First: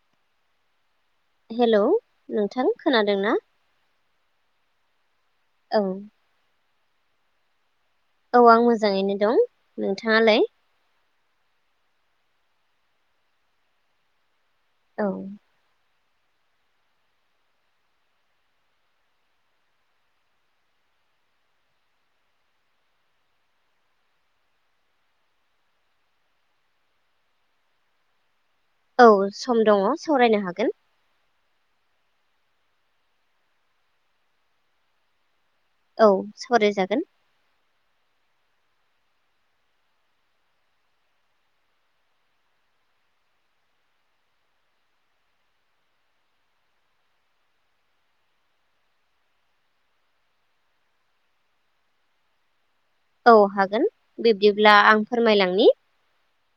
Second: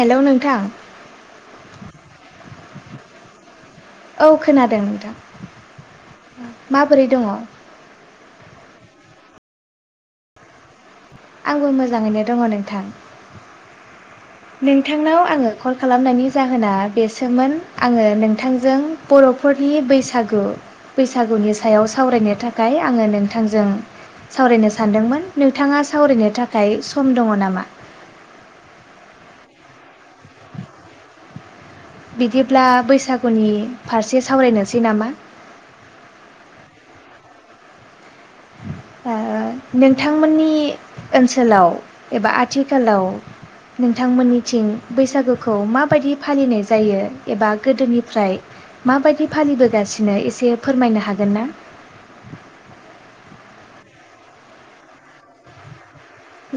Hello नोंथां hello नोंथां खोनादों ना औ खोनादों नोंथां औ माबोरै दङ औ आं मोजाङैनो दं नोंथाङालाय आंबो मोजाङैनो दङ नोंथां औ नोंथांनाव आङो कल खालामनायनि जाहोना बेसोमोन आङो नोंथांजों बर'फोरनि बैसागु बैसागुनि सायाव सावरायनो थाखाय आङो नोंथांजों सावरायनो सानदोंमोन नोंथाङा सावरायनो थाखाय सम दङ नामा औ सम दङ सावरायनो हागोन बिदिब्ला बैसागुनि फारसे सावरायनोसै नामा औ सावरायजागोन नोंथांमोननि ओनसोलाव एबा आथिखालाव नोंथांमोननिथिं बैसागुखौ माबायदि फालिनाय जायो एबा गोदोनिफ्राय माबायदि फालिबोगासिनो एसे फोरमायनो हागोन ना औ हागोन बिब्दिब्ला आं फोरमायलांनि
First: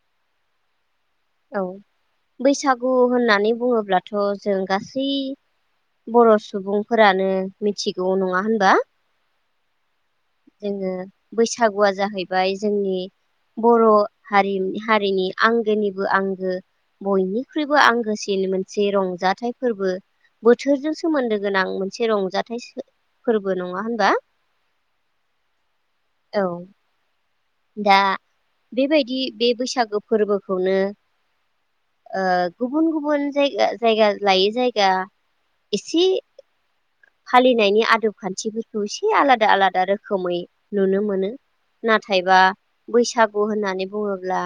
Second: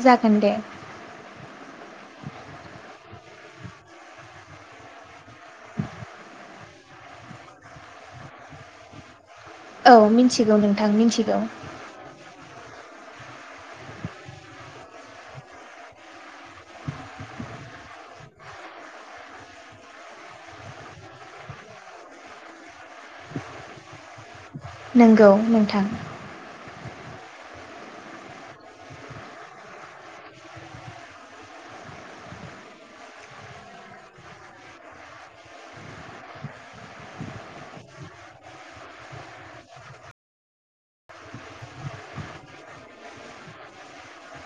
जागोन दे औ बैसागु होननानै बुङोब्लाथ' जों गासै बर' सुबुं फोरानो मिथिगौ नङा होनबा औ मिथिगौ जोङो नोंथां मिथिगौ बैसागुआ जाहैबाय जोंनि बर' हारि हारिनि आंगोनिबो आंगो बयनिख्रुइबो आंगोसिन मोनसे रंजाथाइ फोरबो बोथोरजों सोमोन्दो गोनां मोनसे रंजाथाइ फोरबो नङा होनबा नोंंगौ नोंथां औ दा बेबायदि बे बैसागु फोरबोखौनो गुबुन गुबुन जायगा जायगा लायै जायगा एसे फालिनायनि आदब खान्थिफोरखौ एसे आलादा आलादा रोखोमै नुनो मोनो नाथाय नाथायबा बैसागु होननानै बुङोब्ला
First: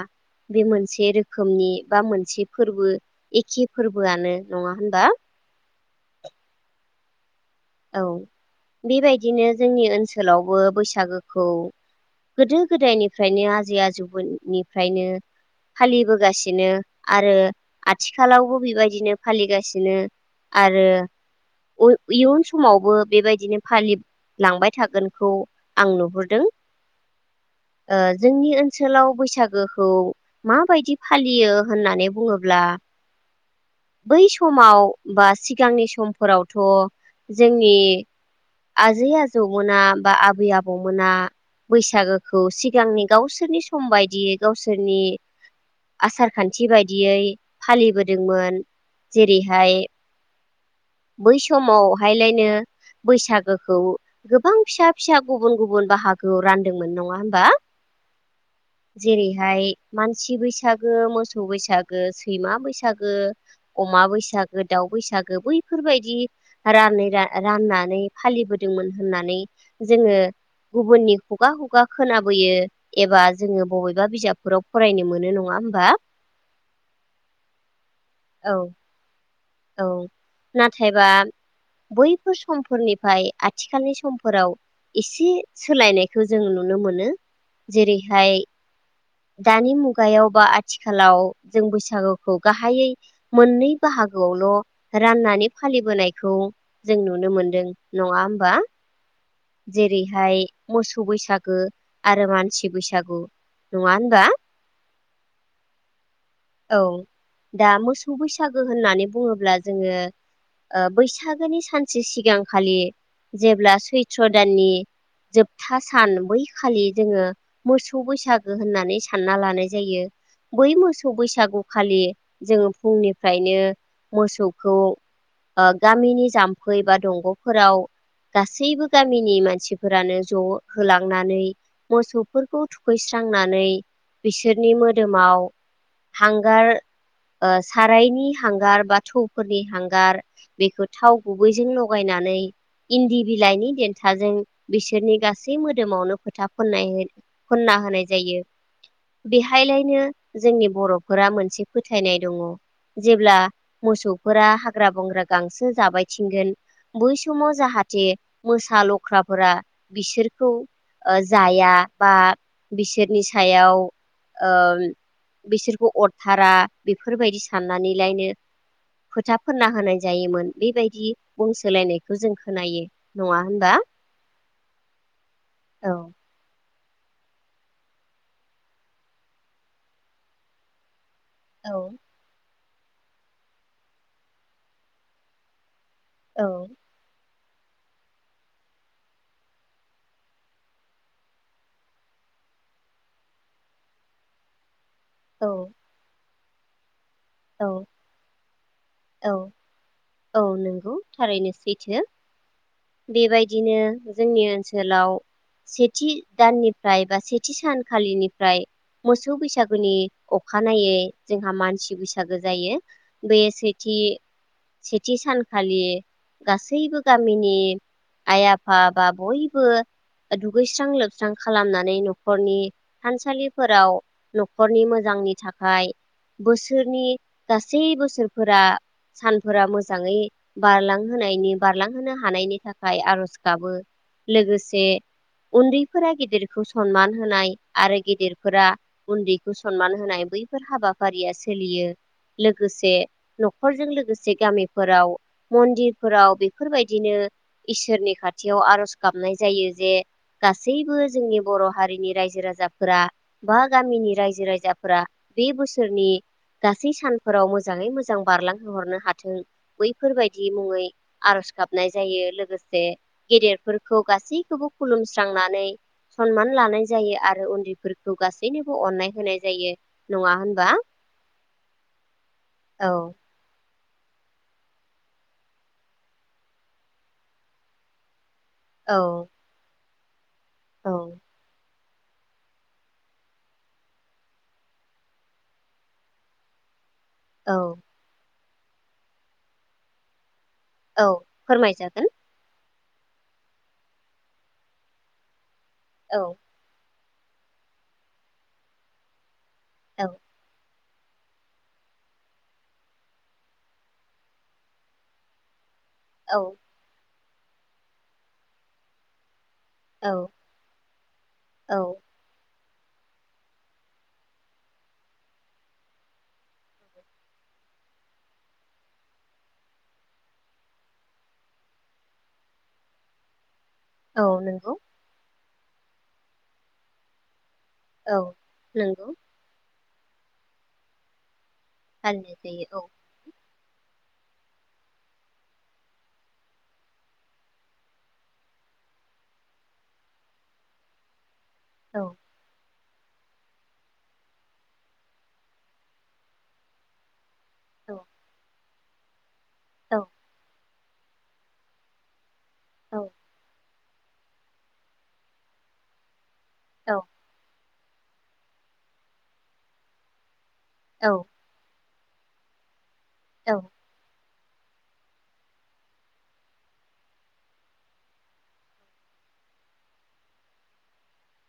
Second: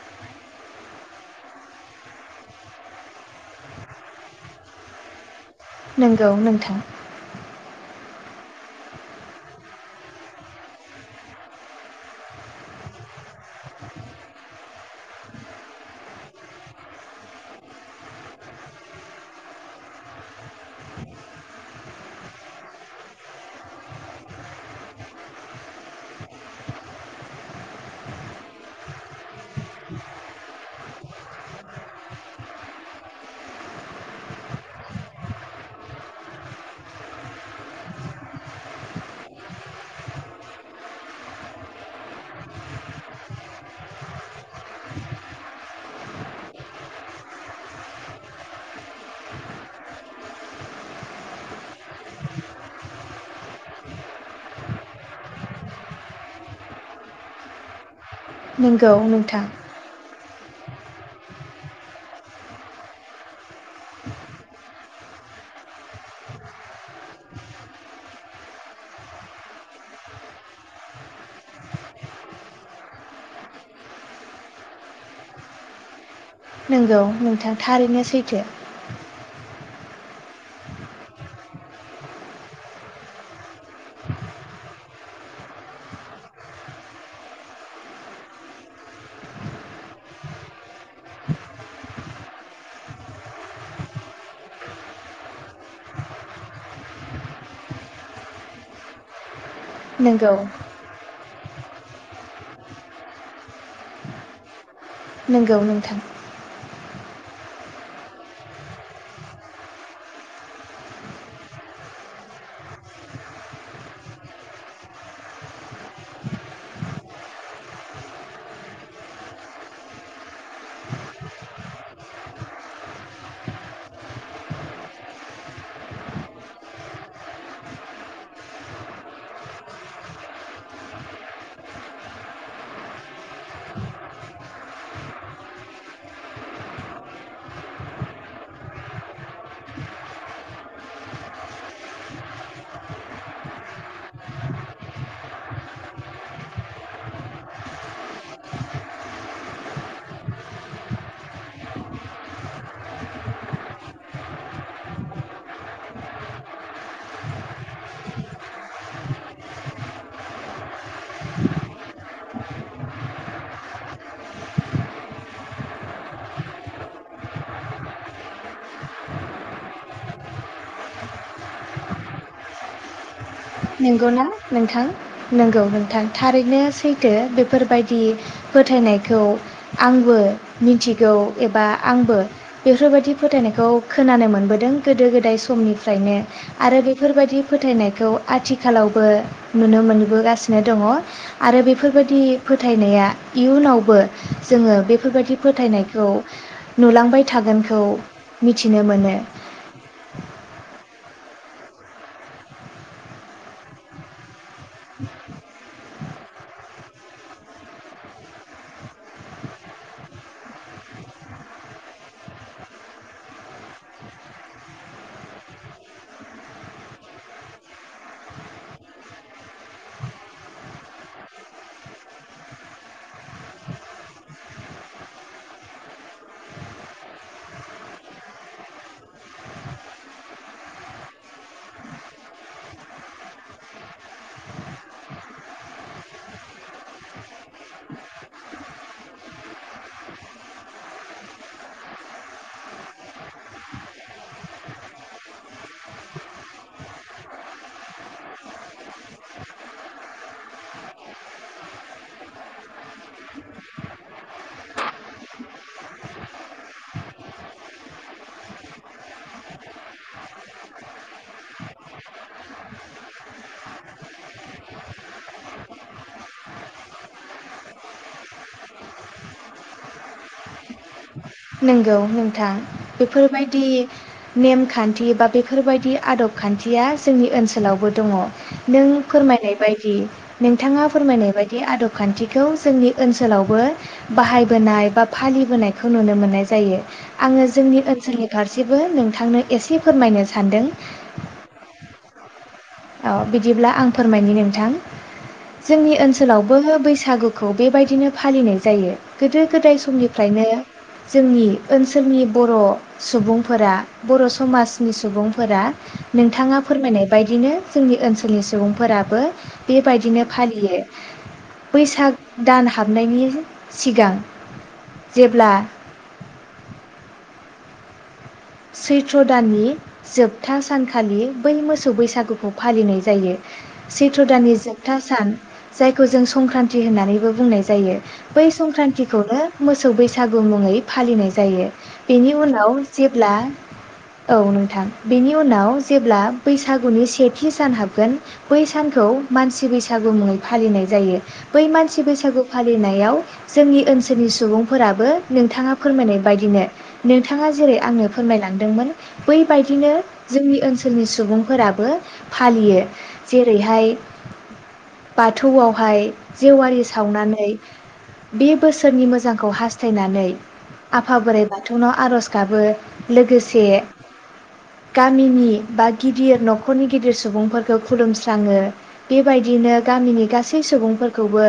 बे मोनसे रोखोमनि बा मोनसे फोरबो एखे फोरबोआनो नङा होनबा नंगौ नोंथां औ बेबायदिनो जोंनि ओनसोलावबो बैसागोखौ गोदो गोदायनिफ्रायनो आजै आजौनिफ्रायनो फालिबोगासिनो आरो आथिखालावबो बेबायदिनो फालिगासिनो आरो इयुन समावबो बेबायदिनो फालिलांबाय थागोनखौ आं नुहुरदों जोंनि ओनसोलाव बैसागोखौ माबायदि फालियो होननानै बुङोब्ला बै समाव बा सिगांनि समफोरावथ' जोंनि आजै आजौमोना बा आबै आबौमोना बैसागोखौ सिगांनि गावसोरनि सम बायदियै गावसोरनि आसार खान्थि बायदियै फालिबोदोंमोन जेरैहाय बै समावहायलायनो बैसागोखौ गोबां फिसा फिसा गुबुन गुबुन बाहागोआव रानदोंमोन नङा होमबा नंगौ नोंथां जेरैहाय मानसि बैसागो मोसौ बैसागो सैमा बैसागो अमा बैसागो दाउ बैसागो बैफोर बेफोरबायदि रानै राननानै फालिबोदोंमोन होननानै जोङो गुबुननि हुगा हुगा खोनाबोयो एबा जोङो बबेबा बिजाबफोराव फरायनो मोनो नङा होमबा नोंगौ नोंथां थारैनो सैथो औ औ नाथायबा बैफोर समफोरनिफ्राय आथिखालनि समफोराव एसे सोलायनायखौ जों नुनो मोनो जेरैहाय दानि मुगायाव बा आथिखालाव जों बैसागुखौ गाहायै मोननै बाहागोआवल' राननानै फालिबोनायखौ जों नुनो मोनदों नङा होमबा नोंगौ जेरैहाय मोसौ बैसाग आरो मानसि बैसागु नङा होनबा नोंगौ नोंथां औ दा मोसौ बैसागो होननानै बुङोब्ला जोङो ओ बैसागोनि सानसे सिगांखालि जेब्ला सैथ्र' दाननि जोबथा सान बै खालि जोङो मोसौ बैसागो होननानै सानना लानाय जायो बै मोसौ मोसौ बैसागुखालि जोङो फुंनिफ्रायनो मोसौखौ ओ गामिनि जाम्फै बा दंग'फोराव गासैबो गामिनि मानसिफोरानो ज' होलांनानै मोसौफोरखौ थुखैस्रांनानै बिसोरनि मोदोमाव हांगार ओ सारायनि हांगार बा थौफोरनि हांगार बेखौ थाव गुबैजों लगायनानै इन्दि बिलाइनि देन्थाजों बिसोरनि गासै मोदोमावनो फोथा फोन्नाय फोन्ना होनाय जायो बेहायलायनो जोंनि बर' फोरा मोनसे फोथायनाय दङ जेब्ला मोसौफोरा हाग्रा बंग्रा गांसो जाबाय थिंगोन बै समाव जाहाथे मोसा लख्राफोरा बिसोरखौ जाया बा बिसोरनि सायाव ओ बिसोर अरथारा बेफोरबायदि साननानैलायनो फोथा फोनना होनाय जायोमोन बेबायदि बुंसोलायनायखौ जों खोनायो नङा होनबा नंगौना नोंथां नंगौ औ नोंथां थारैनोै फो बेफोरबायदि फोथायनायखौ आंबो मिथिगौ एबा औ आंबो बेफोरबायदि फोथायनायखौ खोनानो मोनबोदों गोदो गोदाय समनि नो औ आरो बेफोरबायदि फोथायनायखौ आथिखालावबो नुनो मोनबोगासिनो दङ आरो बेफोरबायदि फोथायनाया इयुनावबो जोङो बे बेफोरबायदि औ फोथायनायखौ नुलांबाय थागोनखौ औ मिथि मिथिनो मोनो औ औ नंगौ थारैनो सैथो बेबायदिनो जोंनि ओनसोलाव सेथि दाननिफ्राय बा सेथि सानखालिनिफ्राय मोसौ बैसागोनि अखानायै जोंहा मानसि बैसागो जायो बे सै थि सेथि सानखालि गासैबो गामिनि आइ आफा बा बयबो दुगैस्रां लोबस्रां खालामनानै न'खरनि थानसालिफोराव न'खरनि मोजांनि थाखाय बोसोरनि गासै बोसोर फोरा सानफोरा मोजाङै बारलांहोनायनि बारलांहोनो हानायनि थाखाय आर'ज गाबो लोगोसे उन्दैफोरा गेदिरखौ सनमान होनाय आरो गेदेरफोरा उन्दैखौ सनमान होनाय बैफोर हाबाफारिया सोलियो लोगोसे न'खरजों लोगोसे गामिफोराव मन्दिरफोराव बेफोरबायदिनो इसोरनि खाथियाव आर'ज गाबनाय जायो जे गासैबो जोंनि बर' हारिनि रायजो राजाफोरा बा गामिनि रायजो राजाफोरा बे बोसोरनि गासै सानफोराव मोजाङै मोजां मोजां बारलांहोहरनो हाथों बैफोरबायदि मुङै आरज गाबनाय जायो लोगोसे गेदेरफोरखौ गासैखौबो खुलुमस्रांनानै सनमान लानाय जायो आरो उन्दैफोरखौ गासैनोबो अननाय होनाय जायो नङा होनबा नोंगौ नोंथां औ बेफोरबायदि नेमखान्थि बा बेफोरबायदि आदब खान्थिया जोंनि ओनसोलावबो दङ नों औ फोरमायनाय बायदि नोंथाङा औ फोरमायनाय बायदि आदब खान्थिखौ जोंनि ओनसोलावबो बाहायबोनाय बा फालिबोनायखौ नुनो मोनो मोननाय जायो आङो औ जोंनि ओनसोल फारसेबो नोंथांनो एसे फोरमायनो सानदों औ फोरमाय जागोन। औ बिदिब्ला आं फोरमायनि नोंथां। जोंनि औ ओनसोलावबो बै सागुखौ बेबायदिनो फालिनाय जायो गोदो गोदाय औ समनिफ्रायनो जोंनि ओनसोलनि बर' सुबुंफोरा बर' समाजनि सुबुंफोरा औ नोंथाङा फोरमायनाय बायदिनो जोंनि ओनसोलनि सुबुंफोराबो बेबायदिनो औ फालियो औ बैसाग दान हाबनायनि सिगां जेब्ला सैथ्र दाननि जोबथा सानखालि बै मोसौ बैसागुखौ फालिनाय जायो। औ सैथ्र दाननि नंगौ जोबथा सान। जायखौ जों संक्रान्ति होननानैबो बुंनाय जायो औ बै नंगौ संक्रान्तिखौनो मो सौ बैसागु मुङै फालिनाय जायो। फालिनाय बेनि जायो उनाव जेब्ला औ नोंथां बेनि उनाव जेब्ला बैसागुनि सेथि सान हाबगोन बै सानखौ मानसि बैसागु मुङै फालिनाय जायो। बै औ मानसि बैसागु फा लिनायाव जोंनि ओनसोलनि सुबुंफोराबो नोंथाङा फोरमायनाय बायदिनो नों थाङा जेरै आङो दोंमोन। बैबायदिनो औ जोंनि ओन नि सुबुंफोराबो फालियो औ जेरैहाय बाथौआवहाय जेवारि औ सावनानै बे बोसोरनि मोजांखौ हासथायनानै आफा बोराइ बाथौनाव आर'ज गाबो औ लोगोसे गामिनि बा गिदिर न'खरनि गिदिर सुबुंफोरखौ खुलुमस्राङो बेबायदिनो गामिनि गासै सुबुंफोरखौबो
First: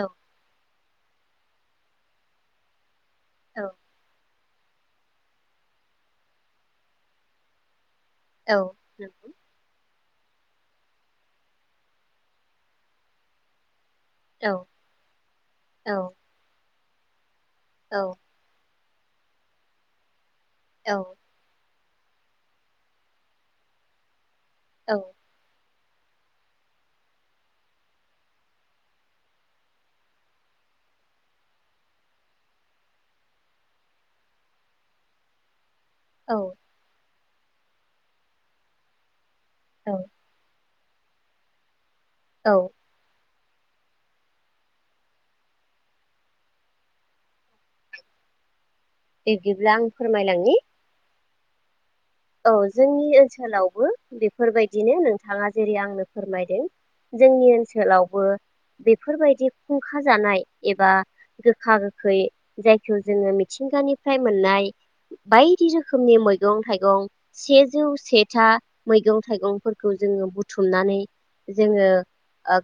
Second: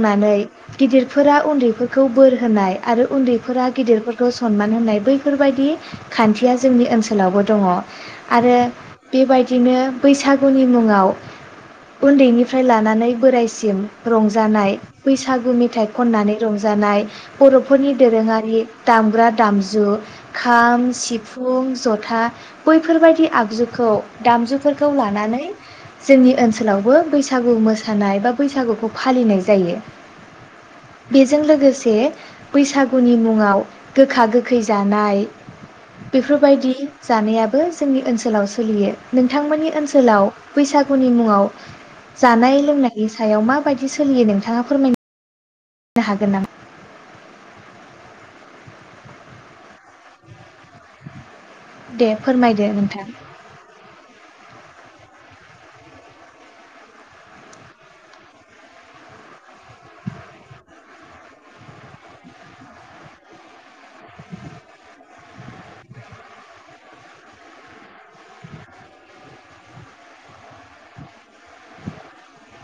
औ गिदिरफोरा उन्दैफोरखौ बोर होनाय आरो उन्दैफोरा गिदिरफोरखौ सनमान होननाय बै बेफोरबायदि खान्थिया जोंनि ओनसोलावबो दङ औ आरो नंगौ बेबायदिनो बैसागुनि मुङाव उन्दैनिफ्राय लानानै बोराइसिम औ रंजानाय बैसागु मेथाइ खननानै रंजानाय जानाय बर'फोरनि दोरोङारि दामग्रा दामजु खाम सिफुं जथा बैफोरबायदि आगजुखौ दामजुफोरखौ लानानै जोंनि ओनसोलावबो बैसागु मोसानाय बा बैसागुखौ फालिनाय जायो बेजों लोगोसे बैसागुनि मुङाव गोखा गोखै जानाय नाय औ बेफोरबायदि जानायाबो जोंनि ओनसोलाव सोलियो नोंथांमोननि औ ओनसोलाव बैसागुनि मुङाव औ जानाय लोंनाय इसे सायाव माबायदि सोलियो नोंथाङा फोरमायनो दा हागोन नामा बिदिब्ला आं फोरमायलांनि दे औ फोरमायदो नोंथां जोंनि ओनसोलावबो बे बेफोरबायदिनो नोंथाङा जेरै आंनो फोरमायदों जोंनि ओनसोलावबो बेफोरबायदि खुंखा जानाय एबा गोखा गोखै जायखौ जोङो मिथिंगानिफ्राय मोननाय बायदि रोखोमनि मैगं थाइगं सेजौ सेथा मैगं थाइगंफोरखौ जोङो बुथुमनानै जोङो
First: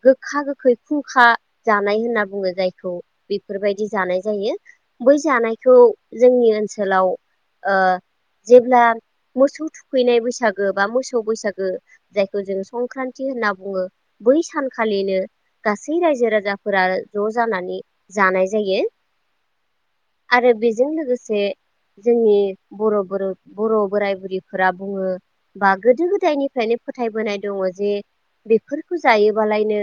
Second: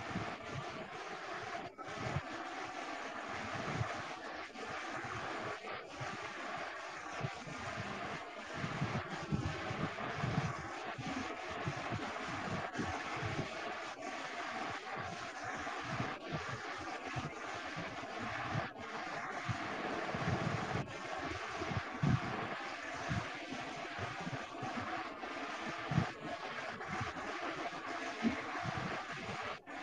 गोखा गोखै खुंखा जानाय होनना बुङो जायखौ बेफोरबायदि जानाय जायो बै जानायखौ जोंनि ओनसोलाव ओ जेब्ला मोसौ थुखैनाय बैसागो बा मोसौ बैसागो जायखौ जोंङ संक्रान्ति होनना बुङो बै सानखालिनो गासै रायजो राजाफोरा ज' जानानै जानाय जायो आरो बेजों लोगोसे जोंनि बर' बर' बोराय बुरिफोरा बुङो बा गोदो गोदायनिफ्रायनो फोथायबोनाय दङ जे बेफोरखौ जायोबालायनो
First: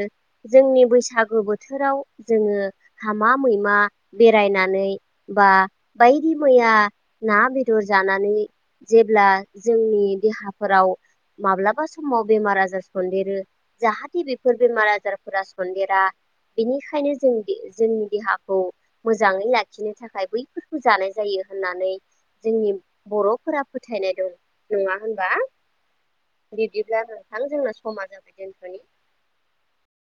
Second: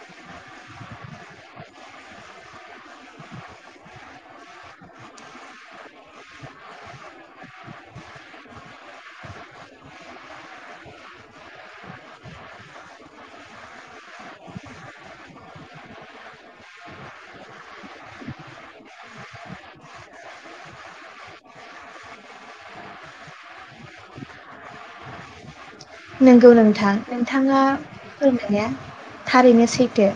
जोंनि बैसागु बोथोराव जोङो हामा मैमा बेरायनानै बा बायदि मैया ना बेदर जानानै जेब्ला जोंनि देहाफोराव माब्लाबा समाव बेमार आजार सनदेरो जाहाथे बेफोर बेमार आजारफोरा सनन्देरा बेनिखायनो जों जोंनि देहाखौ मोजाङै लाखिनो थाखाय बैफोरखौ जानाय जायो होननानै जोंनि बर'फोरा फोथायनाय दं नङा होनबा नंगौ नोंथां बिब्दिब्ला नोंथां नोंथाङा जोंना समा जाबाय फोरमायनाय दोनथ'नि थारैनो सैथो